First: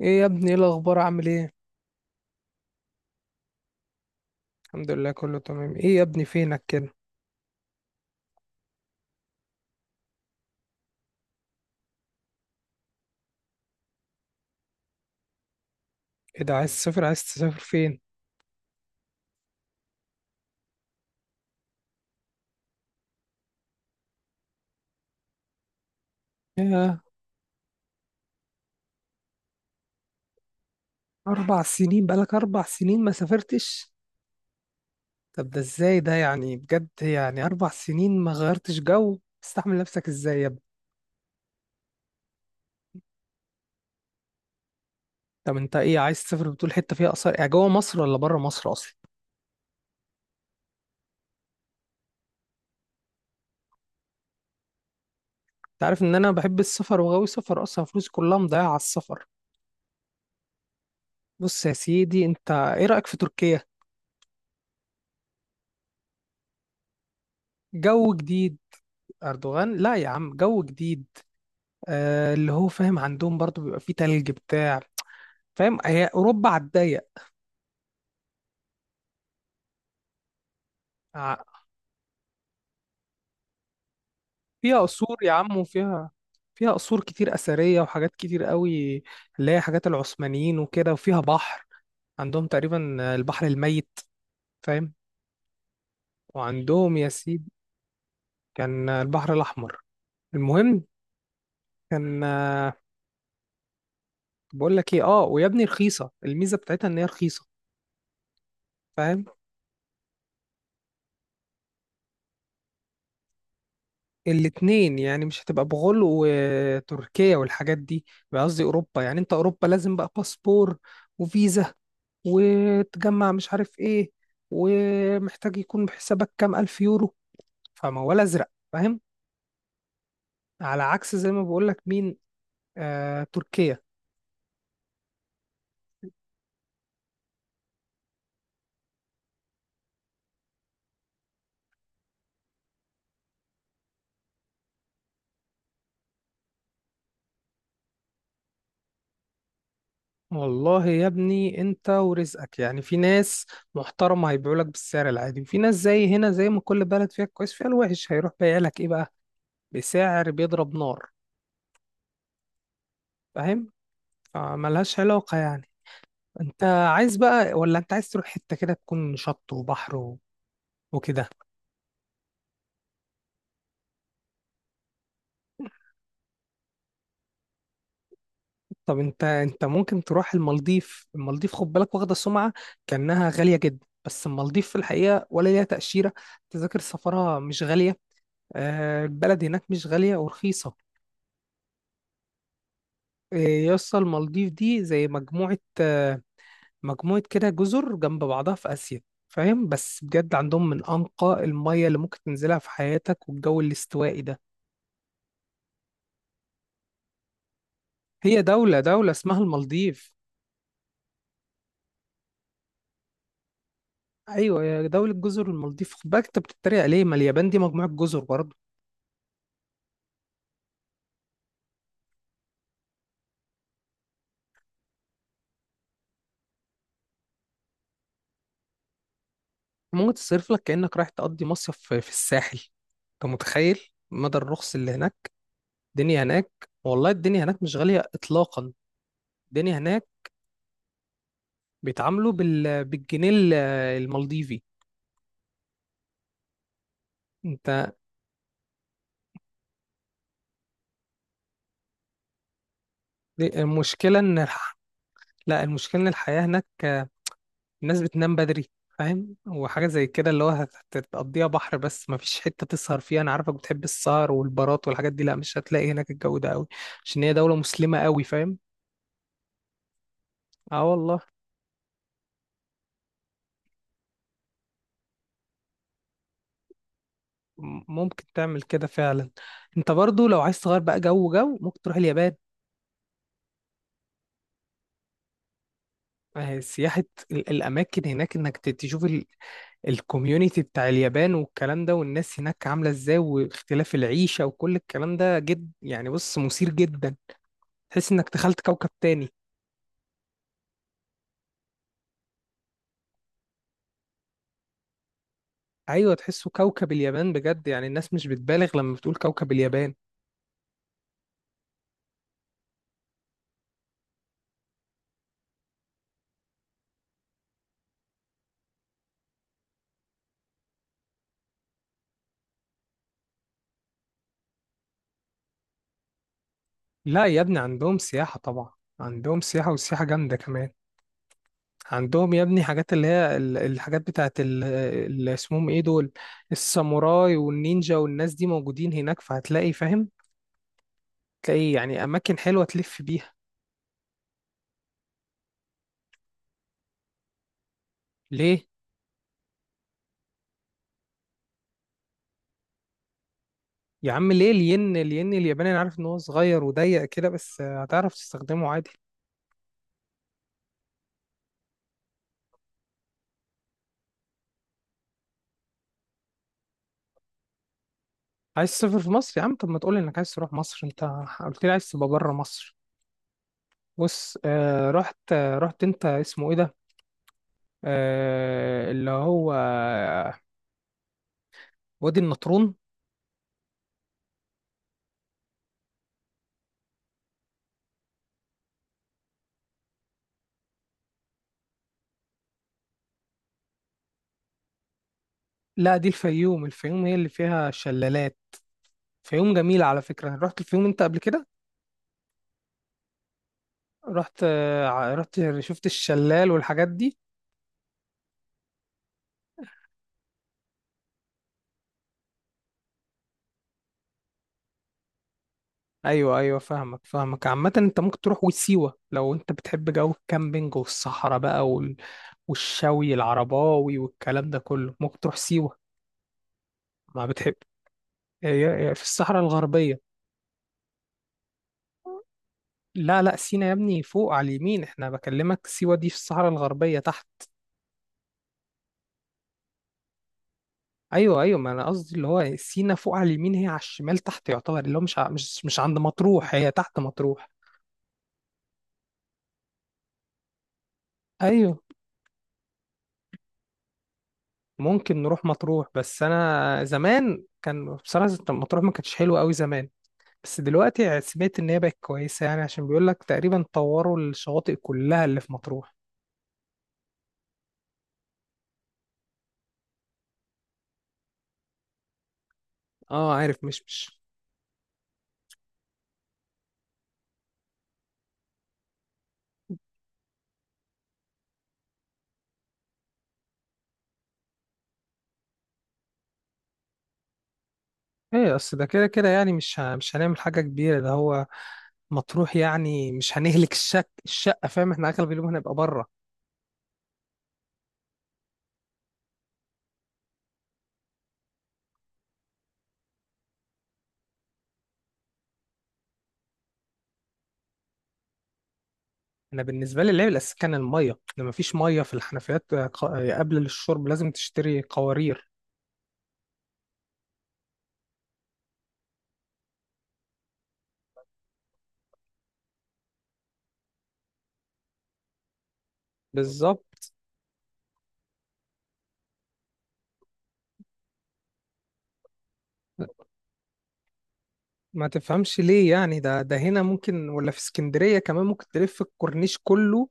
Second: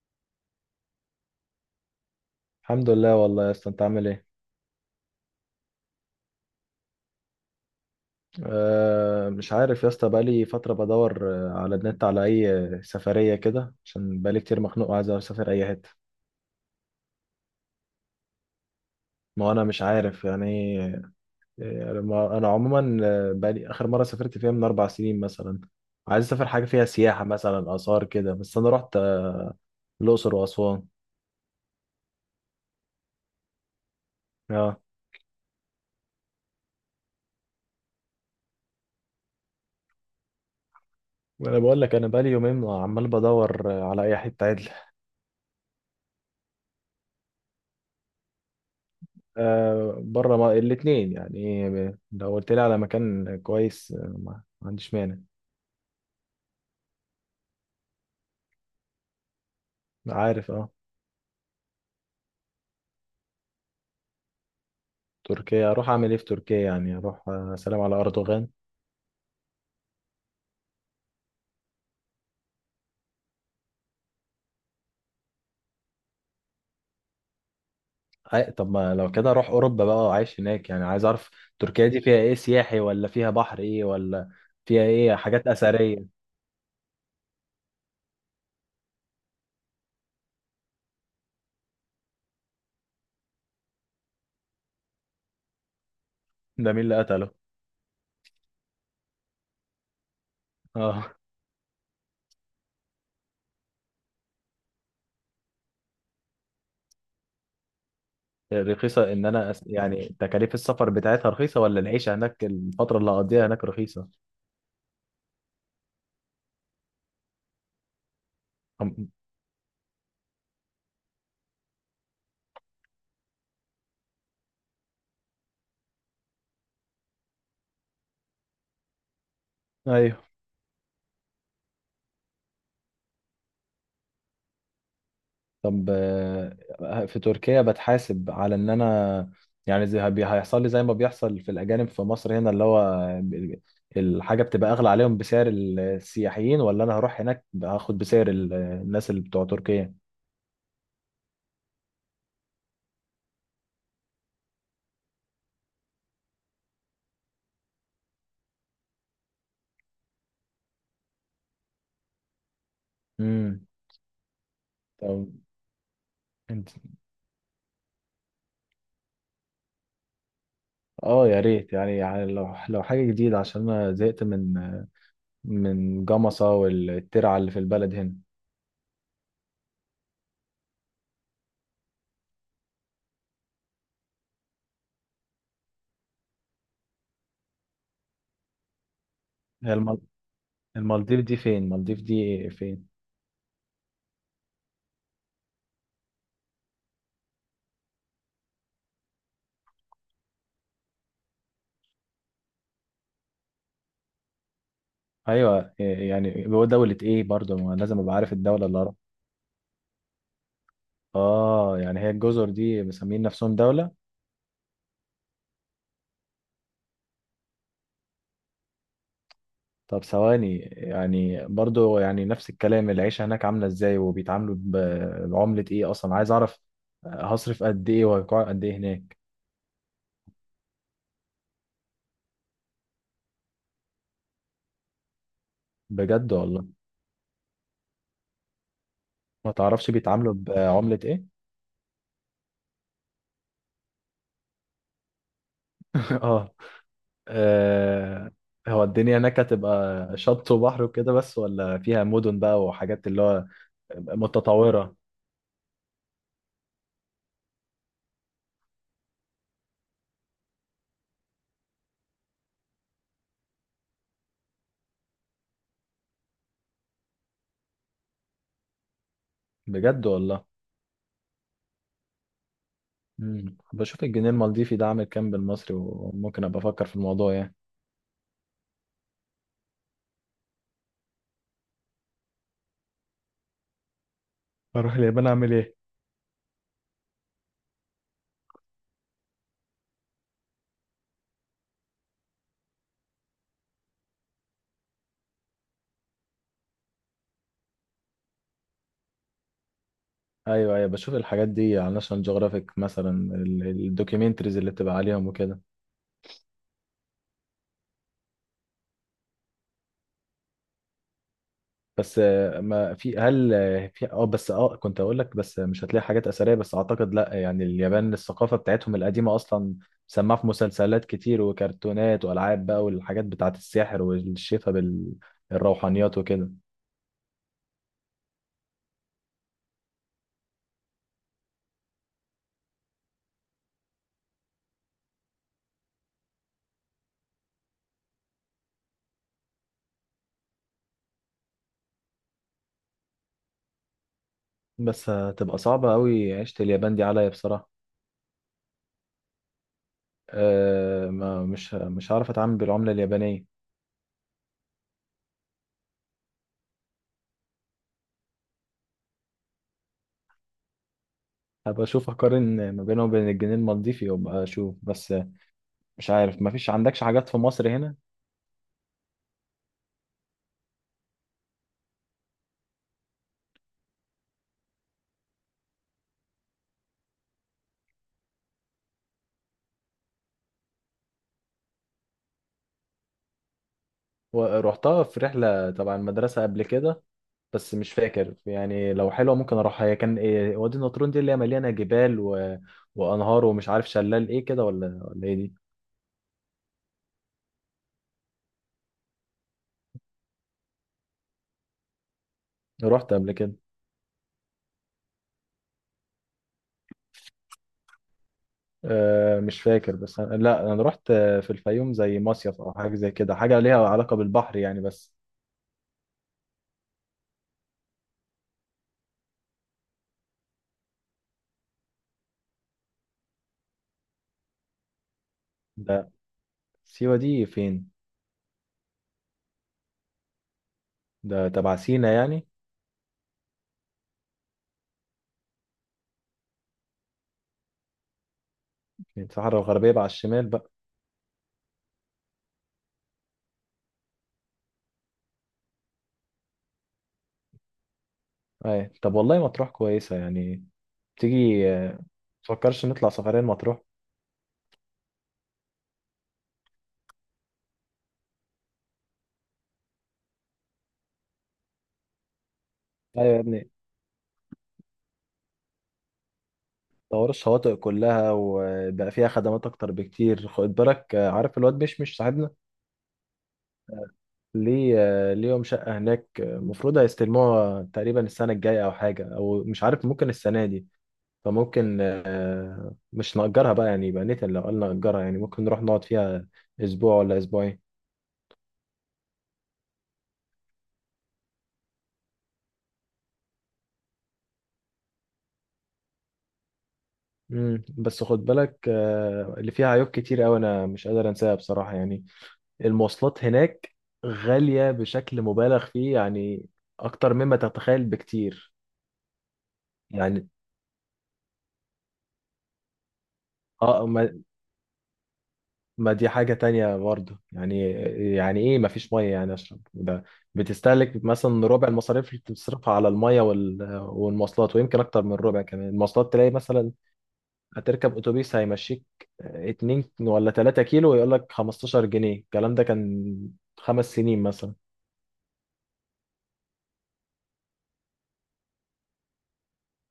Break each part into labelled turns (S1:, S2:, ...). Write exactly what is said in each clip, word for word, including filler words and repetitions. S1: ايه يا ابني، ايه الاخبار؟ عامل ايه؟
S2: الحمد لله، والله يا اسطى، انت عامل ايه؟
S1: الحمد لله، كله تمام. ايه يا ابني فينك كده؟
S2: أه مش عارف يا اسطى، بقالي فتره بدور آه، على النت على اي، آه، سفريه كده، عشان بقالي كتير مخنوق وعايز اسافر اي حته.
S1: ايه ده؟ عايز تسافر عايز تسافر فين؟
S2: ما انا مش عارف يعني. آه، ما- انا عموما آه، بقالي اخر مره سافرت فيها من اربع سنين مثلا. عايز اسافر حاجه فيها
S1: ياه!
S2: سياحه، مثلا اثار كده، بس انا رحت آه، الاقصر واسوان.
S1: اربع سنين؟ بقالك اربع سنين ما سافرتش؟
S2: اه،
S1: طب ده ازاي ده؟ يعني بجد، يعني اربع سنين ما غيرتش جو؟ تستحمل نفسك ازاي يا ابني؟
S2: وانا بقول لك انا بقالي يومين عمال بدور آه، على اي حته.
S1: طب انت ايه عايز تسافر؟ بتقول حته فيها اثار، يعني جوه مصر ولا بره مصر اصلا؟
S2: آه بره، ما... الاثنين يعني، ب- لو قلت لي على مكان كويس آه، ما ما عنديش مانع.
S1: انت عارف ان انا بحب السفر وغاوي سفر اصلا، فلوسي كلها مضيعه على السفر.
S2: عارف، اه.
S1: بص يا سيدي، انت ايه رايك في تركيا؟
S2: تركيا اروح اعمل ايه في تركيا يعني؟ اروح آه، سلام على
S1: جو
S2: اردوغان؟
S1: جديد. اردوغان؟ لا يا عم، جو جديد. آه، اللي هو فاهم، عندهم برضو بيبقى فيه تلج بتاع. فاهم؟ هي أوروبا على الضيق.
S2: أي... طب ما لو كده اروح اوروبا، بقى عايش هناك يعني، عايز اعرف.
S1: ع-
S2: تركيا دي فيها ايه سياحي، ولا فيها بحر، ايه ولا؟
S1: فيها
S2: فيها ايه،
S1: قصور يا
S2: حاجات
S1: عم وفيها.
S2: اثريه؟
S1: فيها قصور كتير أثرية وحاجات كتير قوي، اللي هي حاجات العثمانيين وكده، وفيها بحر. عندهم تقريبا البحر الميت، فاهم؟
S2: ده مين
S1: وعندهم
S2: اللي
S1: يا
S2: قتله؟
S1: سيدي، كان البحر الأحمر. المهم،
S2: اه.
S1: كان آه، بقول لك ايه، اه ويا ابني رخيصة، الميزة بتاعتها ان هي رخيصة.
S2: رخيصه؟
S1: فاهم؟
S2: ان انا أس... يعني تكاليف السفر بتاعتها رخيصه، ولا العيشه هناك الفتره اللي هقضيها هناك رخيصه؟
S1: الاتنين يعني، مش هتبقى بغل وتركيا والحاجات دي. بقى قصدي اوروبا،
S2: أم-
S1: يعني انت اوروبا لازم بقى باسبور وفيزا وتجمع مش عارف ايه، ومحتاج يكون بحسابك كام الف يورو، فموال ازرق، فاهم؟
S2: ايوه.
S1: على عكس زي ما بقولك مين؟ آه تركيا.
S2: طب آه، في تركيا بتحاسب على ان انا، يعني زي هبي- هيحصل لي زي ما بيحصل في الاجانب في مصر هنا، اللي هو ب- الحاجه بتبقى اغلى عليهم بسعر السياحيين، ولا انا هروح هناك هاخد بسعر ال- الناس اللي بتوع تركيا؟
S1: والله يا ابني انت ورزقك يعني، في ناس محترمة هيبيعولك بالسعر العادي، وفي ناس زي هنا، زي ما كل بلد فيها كويس فيها الوحش، هيروح بايع لك ايه بقى، بسعر بيضرب نار.
S2: امم
S1: فاهم؟ فملهاش
S2: طب
S1: علاقة يعني. انت
S2: انت،
S1: عايز بقى، ولا انت عايز تروح حتة كده تكون شط وبحر و- وكده؟
S2: اه يا ريت يعني، يعني لو لو حاجه جديده، عشان انا زهقت من من جمصه والترعه اللي في البلد هنا.
S1: طب انت انت ممكن تروح المالديف. المالديف خد بالك، واخدة سمعة كأنها غالية جدا، بس المالديف في الحقيقة ولا ليها تأشيرة. تذاكر سفرها مش غالية. آه، البلد هناك
S2: هي
S1: مش
S2: المال-
S1: غالية، ورخيصة.
S2: المالديف دي فين؟ المالديف دي فين؟
S1: آه، يا اسطى، المالديف دي زي مجموعة، آه، مجموعة كده جزر جنب بعضها في آسيا. فاهم؟ بس بجد عندهم من أنقى المية اللي ممكن تنزلها في حياتك، والجو الاستوائي ده.
S2: ايوه، إيه يعني، هو دولة ايه؟ برضه ما لازم ابقى عارف
S1: هي
S2: الدولة اللي
S1: دولة،
S2: اروح.
S1: دولة اسمها المالديف.
S2: اه، يعني هي الجزر دي مسمين نفسهم دولة؟
S1: أيوة، يا دولة جزر المالديف خد بالك، أنت بتتريق ليه؟ ما اليابان دي مجموعة جزر برضه.
S2: طب ثواني، يعني برضه، يعني نفس الكلام، العيشة هناك عاملة ازاي؟ وبيتعاملوا ب- بعملة ايه اصلا؟ عايز اعرف هصرف قد ايه، وهقعد قد ايه هناك.
S1: ممكن تصرف لك كأنك رايح تقضي مصيف في في الساحل. أنت متخيل مدى الرخص اللي هناك؟ الدنيا
S2: بجد
S1: هناك،
S2: والله.
S1: والله الدنيا هناك مش غالية إطلاقا.
S2: ما
S1: الدنيا
S2: تعرفش
S1: هناك
S2: بيتعاملوا بعملة ايه؟
S1: بيتعاملوا بال... بالجنيه ال- المالديفي.
S2: اه.
S1: أنت،
S2: آه، هو الدنيا هناك هتبقى شط وبحر وكده بس، ولا فيها مدن بقى وحاجات اللي هو
S1: المشكلة إن الح...
S2: متطورة؟
S1: لا، المشكلة إن الحياة هناك، الناس بتنام بدري، فاهم؟ وحاجة زي كده اللي هو هت- هتقضيها بحر، بس مفيش حتة تسهر فيها. أنا عارفك بتحب السهر والبارات والحاجات دي، لأ مش هتلاقي هناك الجو ده أوي، عشان هي دولة مسلمة أوي، فاهم؟
S2: بجد والله.
S1: اه والله.
S2: مم. بشوف الجنيه المالديفي ده عامل كام بالمصري، وممكن ابقى افكر في الموضوع يعني.
S1: م- ممكن تعمل كده فعلا. انت برضو لو عايز تغير بقى جو، جو ممكن تروح اليابان.
S2: اروح اليابان اعمل ايه؟
S1: آه، سياحة. ال- الأماكن هناك، إنك ت- تشوف ال- الكوميونيتي بتاع اليابان والكلام ده، والناس هناك عاملة إزاي، واختلاف العيشة، وكل الكلام ده جد يعني، بص مثير جدا. تحس إنك دخلت كوكب تاني.
S2: ايوه، ايوه، بشوف الحاجات دي على ناشونال جيوغرافيك مثلا، الدوكيومنتريز اللي بتبقى عليهم وكده.
S1: ايوه تحسه كوكب اليابان بجد، يعني الناس مش بتبالغ لما بتقول كوكب اليابان.
S2: بس آه، ما في هل آه، في اه بس اه كنت اقول لك، بس مش هتلاقي حاجات اثريه، بس اعتقد لا، يعني اليابان الثقافه بتاعتهم القديمه اصلا سماها في مسلسلات كتير وكرتونات والعاب بقى، والحاجات بتاعت السحر والشفا بالروحانيات وكده.
S1: لا يا ابني، عندهم سياحة طبعا. عندهم سياحة، والسياحة جامدة كمان. عندهم يا ابني حاجات، اللي هي ال- الحاجات بتاعت ال- اللي اسمهم ايه دول، الساموراي والنينجا، والناس دي موجودين هناك فهتلاقي، فاهم؟ تلاقي يعني اماكن حلوة تلف بيها.
S2: بس هتبقى صعبه قوي عيشه اليابان دي عليا بصراحه.
S1: ليه؟
S2: أه ما مش مش هعرف اتعامل بالعملة اليابانية.
S1: يا عم ليه، الين، الين الياباني انا عارف ان هو صغير وضيق كده، بس هتعرف تستخدمه عادي.
S2: هبقى اشوف اقارن ما بينه وبين الجنيه المالديفي، وابقى اشوف بس. مش عارف، ما فيش عندكش حاجات في مصر هنا؟
S1: عايز تسافر في مصر يا عم؟ طب ما تقول انك عايز تروح مصر، انت قلت لي عايز تبقى بره مصر. بص، آه رحت آه رحت انت اسمه ايه ده، آه اللي هو آه، وادي النطرون.
S2: ورحتها في رحلة تبع المدرسة قبل كده، بس مش فاكر. يعني لو حلوة ممكن اروحها. هي كان إيه وادي النطرون دي، اللي هي مليانة جبال و... وانهار ومش عارف شلال ايه كده، ولا ولا ايه دي؟
S1: لا دي الفيوم، الفيوم هي اللي فيها شلالات. فيوم جميلة على فكرة، رحت الفيوم انت قبل كده؟
S2: رحت قبل كده.
S1: رحت آه ع- رحت شفت الشلال والحاجات دي؟
S2: أه مش فاكر، بس أنا... لا انا رحت في الفيوم زي مصيف او حاجة زي كده، حاجة ليها علاقة بالبحر يعني بس.
S1: ايوه ايوه، فاهمك فاهمك. عامة انت ممكن تروح وسيوة لو انت بتحب جو الكامبينج والصحراء بقى، وال- والشوي العرباوي والكلام ده كله، ممكن تروح سيوة.
S2: ده سيوة
S1: ما
S2: دي
S1: بتحب؟
S2: فين؟
S1: هي هي في الصحراء الغربية.
S2: ده تبع سينا يعني؟
S1: لا لا، سينا يا ابني فوق على اليمين، احنا بكلمك سيوة دي في الصحراء الغربية تحت.
S2: الصحراء الغربية بقى، على الشمال بقى.
S1: ايوه ايوه، ما انا قصدي اللي هو سينا فوق على اليمين، هي على الشمال تحت يعتبر، اللي هو مش ع- مش مش عند مطروح، هي تحت مطروح.
S2: أي. طب والله مطروح كويسة يعني. تيجي
S1: ايوه،
S2: آه، تفكرش نطلع سفرين مطروح؟
S1: ممكن نروح مطروح، بس انا زمان كان بصراحة مطروح ما كانتش حلوة قوي زمان، بس دلوقتي سمعت ان هي بقت كويسة، يعني عشان بيقول لك
S2: أيوة يا
S1: تقريبا
S2: ابني.
S1: طوروا الشواطئ كلها اللي في مطروح.
S2: طور الشواطئ كلها، وبقى فيها خدمات أكتر بكتير. خد بالك آه، عارف الواد مش مش صاحبنا؟
S1: اه عارف، مش مش.
S2: ليه آه، ليهم شقة هناك، المفروض هيستلموها تقريبا السنة الجاية أو حاجة، أو مش عارف، ممكن السنة دي. فممكن آه، مش نأجرها بقى يعني، يبقى نتن لو قلنا نأجرها يعني، ممكن نروح نقعد فيها أسبوع ولا أسبوعين.
S1: ايه، اصل ده كده كده يعني مش ه- مش هنعمل حاجة كبيرة، ده هو مطروح يعني، مش هنهلك الشك الشقة، فاهم؟ احنا اغلب اليوم هنبقى بره.
S2: مم. بس خد بالك آه، اللي فيها عيوب كتير قوي انا مش قادر انساها بصراحة يعني. المواصلات هناك غالية بشكل مبالغ فيه يعني، اكتر مما تتخيل بكتير.
S1: انا بالنسبة لي العيب
S2: يعني
S1: الاساسي كان المية، لما مفيش مية في الحنفيات، آه، ق- آه، قبل
S2: اه.
S1: الشرب لازم
S2: ما,
S1: تشتري قوارير.
S2: ما دي حاجة تانية برضه يعني. يعني ايه ما فيش مية يعني اشرب ده؟ بتستهلك مثلا ربع المصاريف اللي بتصرفها على المية وال- والمواصلات، ويمكن اكتر من ربع كمان. المواصلات تلاقي مثلا
S1: بالظبط،
S2: هتركب اتوبيس هيمشيك اتنين ولا تلاتة كيلو ويقول لك خمسة عشر جنيه. الكلام ده كان خمس سنين مثلا.
S1: ما تفهمش ليه يعني، ده ده هنا ممكن ولا في اسكندرية كمان ممكن تلف الكورنيش كله،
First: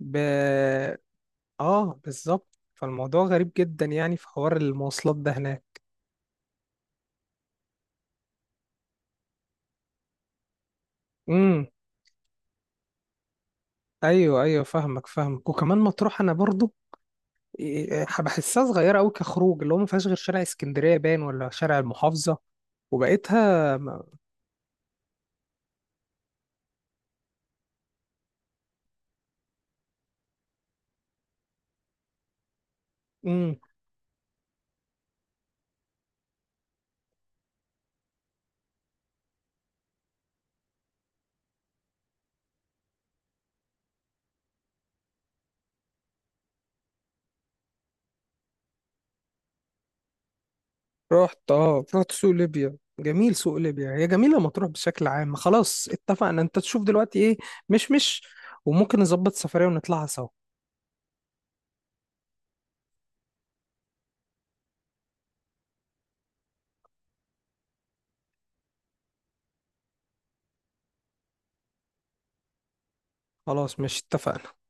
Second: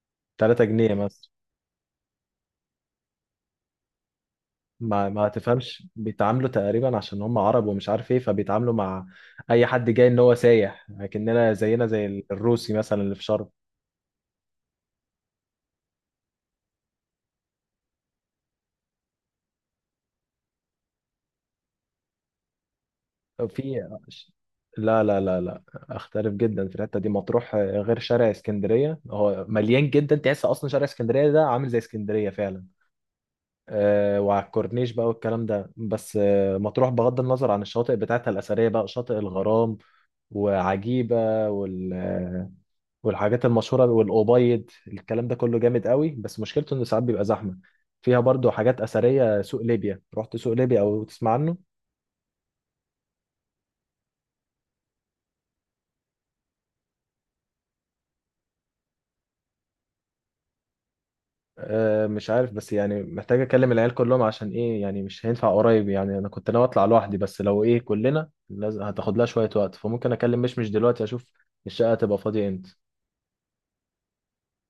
S1: ب
S2: تلاتة جنيه مثلا.
S1: اه بالظبط، فالموضوع غريب جدا يعني في حوار
S2: ما
S1: المواصلات
S2: ما
S1: ده هناك.
S2: تفهمش، بيتعاملوا تقريبا عشان هم عرب ومش عارف ايه، فبيتعاملوا مع اي حد جاي ان هو سايح، لكننا
S1: امم.
S2: زينا زي الروسي مثلا اللي في شرم.
S1: ايوه ايوه، فاهمك فاهمك، وكمان مطروح انا برضو إيه، بحسها صغيرة أوي كخروج، اللي هو ما فيهاش غير شارع اسكندرية باين ولا شارع المحافظة وبقيتها
S2: في...
S1: ما...
S2: لا لا لا لا، اختلف جدا في الحته دي. مطروح غير، شارع اسكندريه هو مليان جدا، تحس اصلا شارع اسكندريه ده عامل زي اسكندريه فعلا.
S1: مم.
S2: آه، وعلى الكورنيش بقى والكلام ده، بس آه، مطروح بغض النظر عن الشواطئ بتاعتها الأثرية بقى، شاطئ الغرام وعجيبة وال... آه، والحاجات المشهورة والأوبايد، الكلام ده كله جامد قوي، بس مشكلته إنه ساعات بيبقى زحمة. فيها برضو حاجات أثرية، سوق ليبيا، رحت سوق ليبيا أو تسمع
S1: رحت،
S2: عنه؟
S1: اه رحت سوق ليبيا. جميل سوق ليبيا، هي جميلة مطروح بشكل عام. خلاص اتفقنا، انت تشوف دلوقتي ايه، مش مش وممكن نظبط سفرية ونطلعها سوا.
S2: آه، مش عارف، بس يعني محتاج أكلم العيال كلهم. عشان إيه يعني؟ مش هينفع قريب يعني، أنا كنت ناوي أطلع لوحدي، بس لو إيه كلنا لازم هتاخد لها شوية وقت، فممكن أكلم مش مش دلوقتي، أشوف الشقة هتبقى فاضية إمتى.
S1: خلاص، مش اتفقنا؟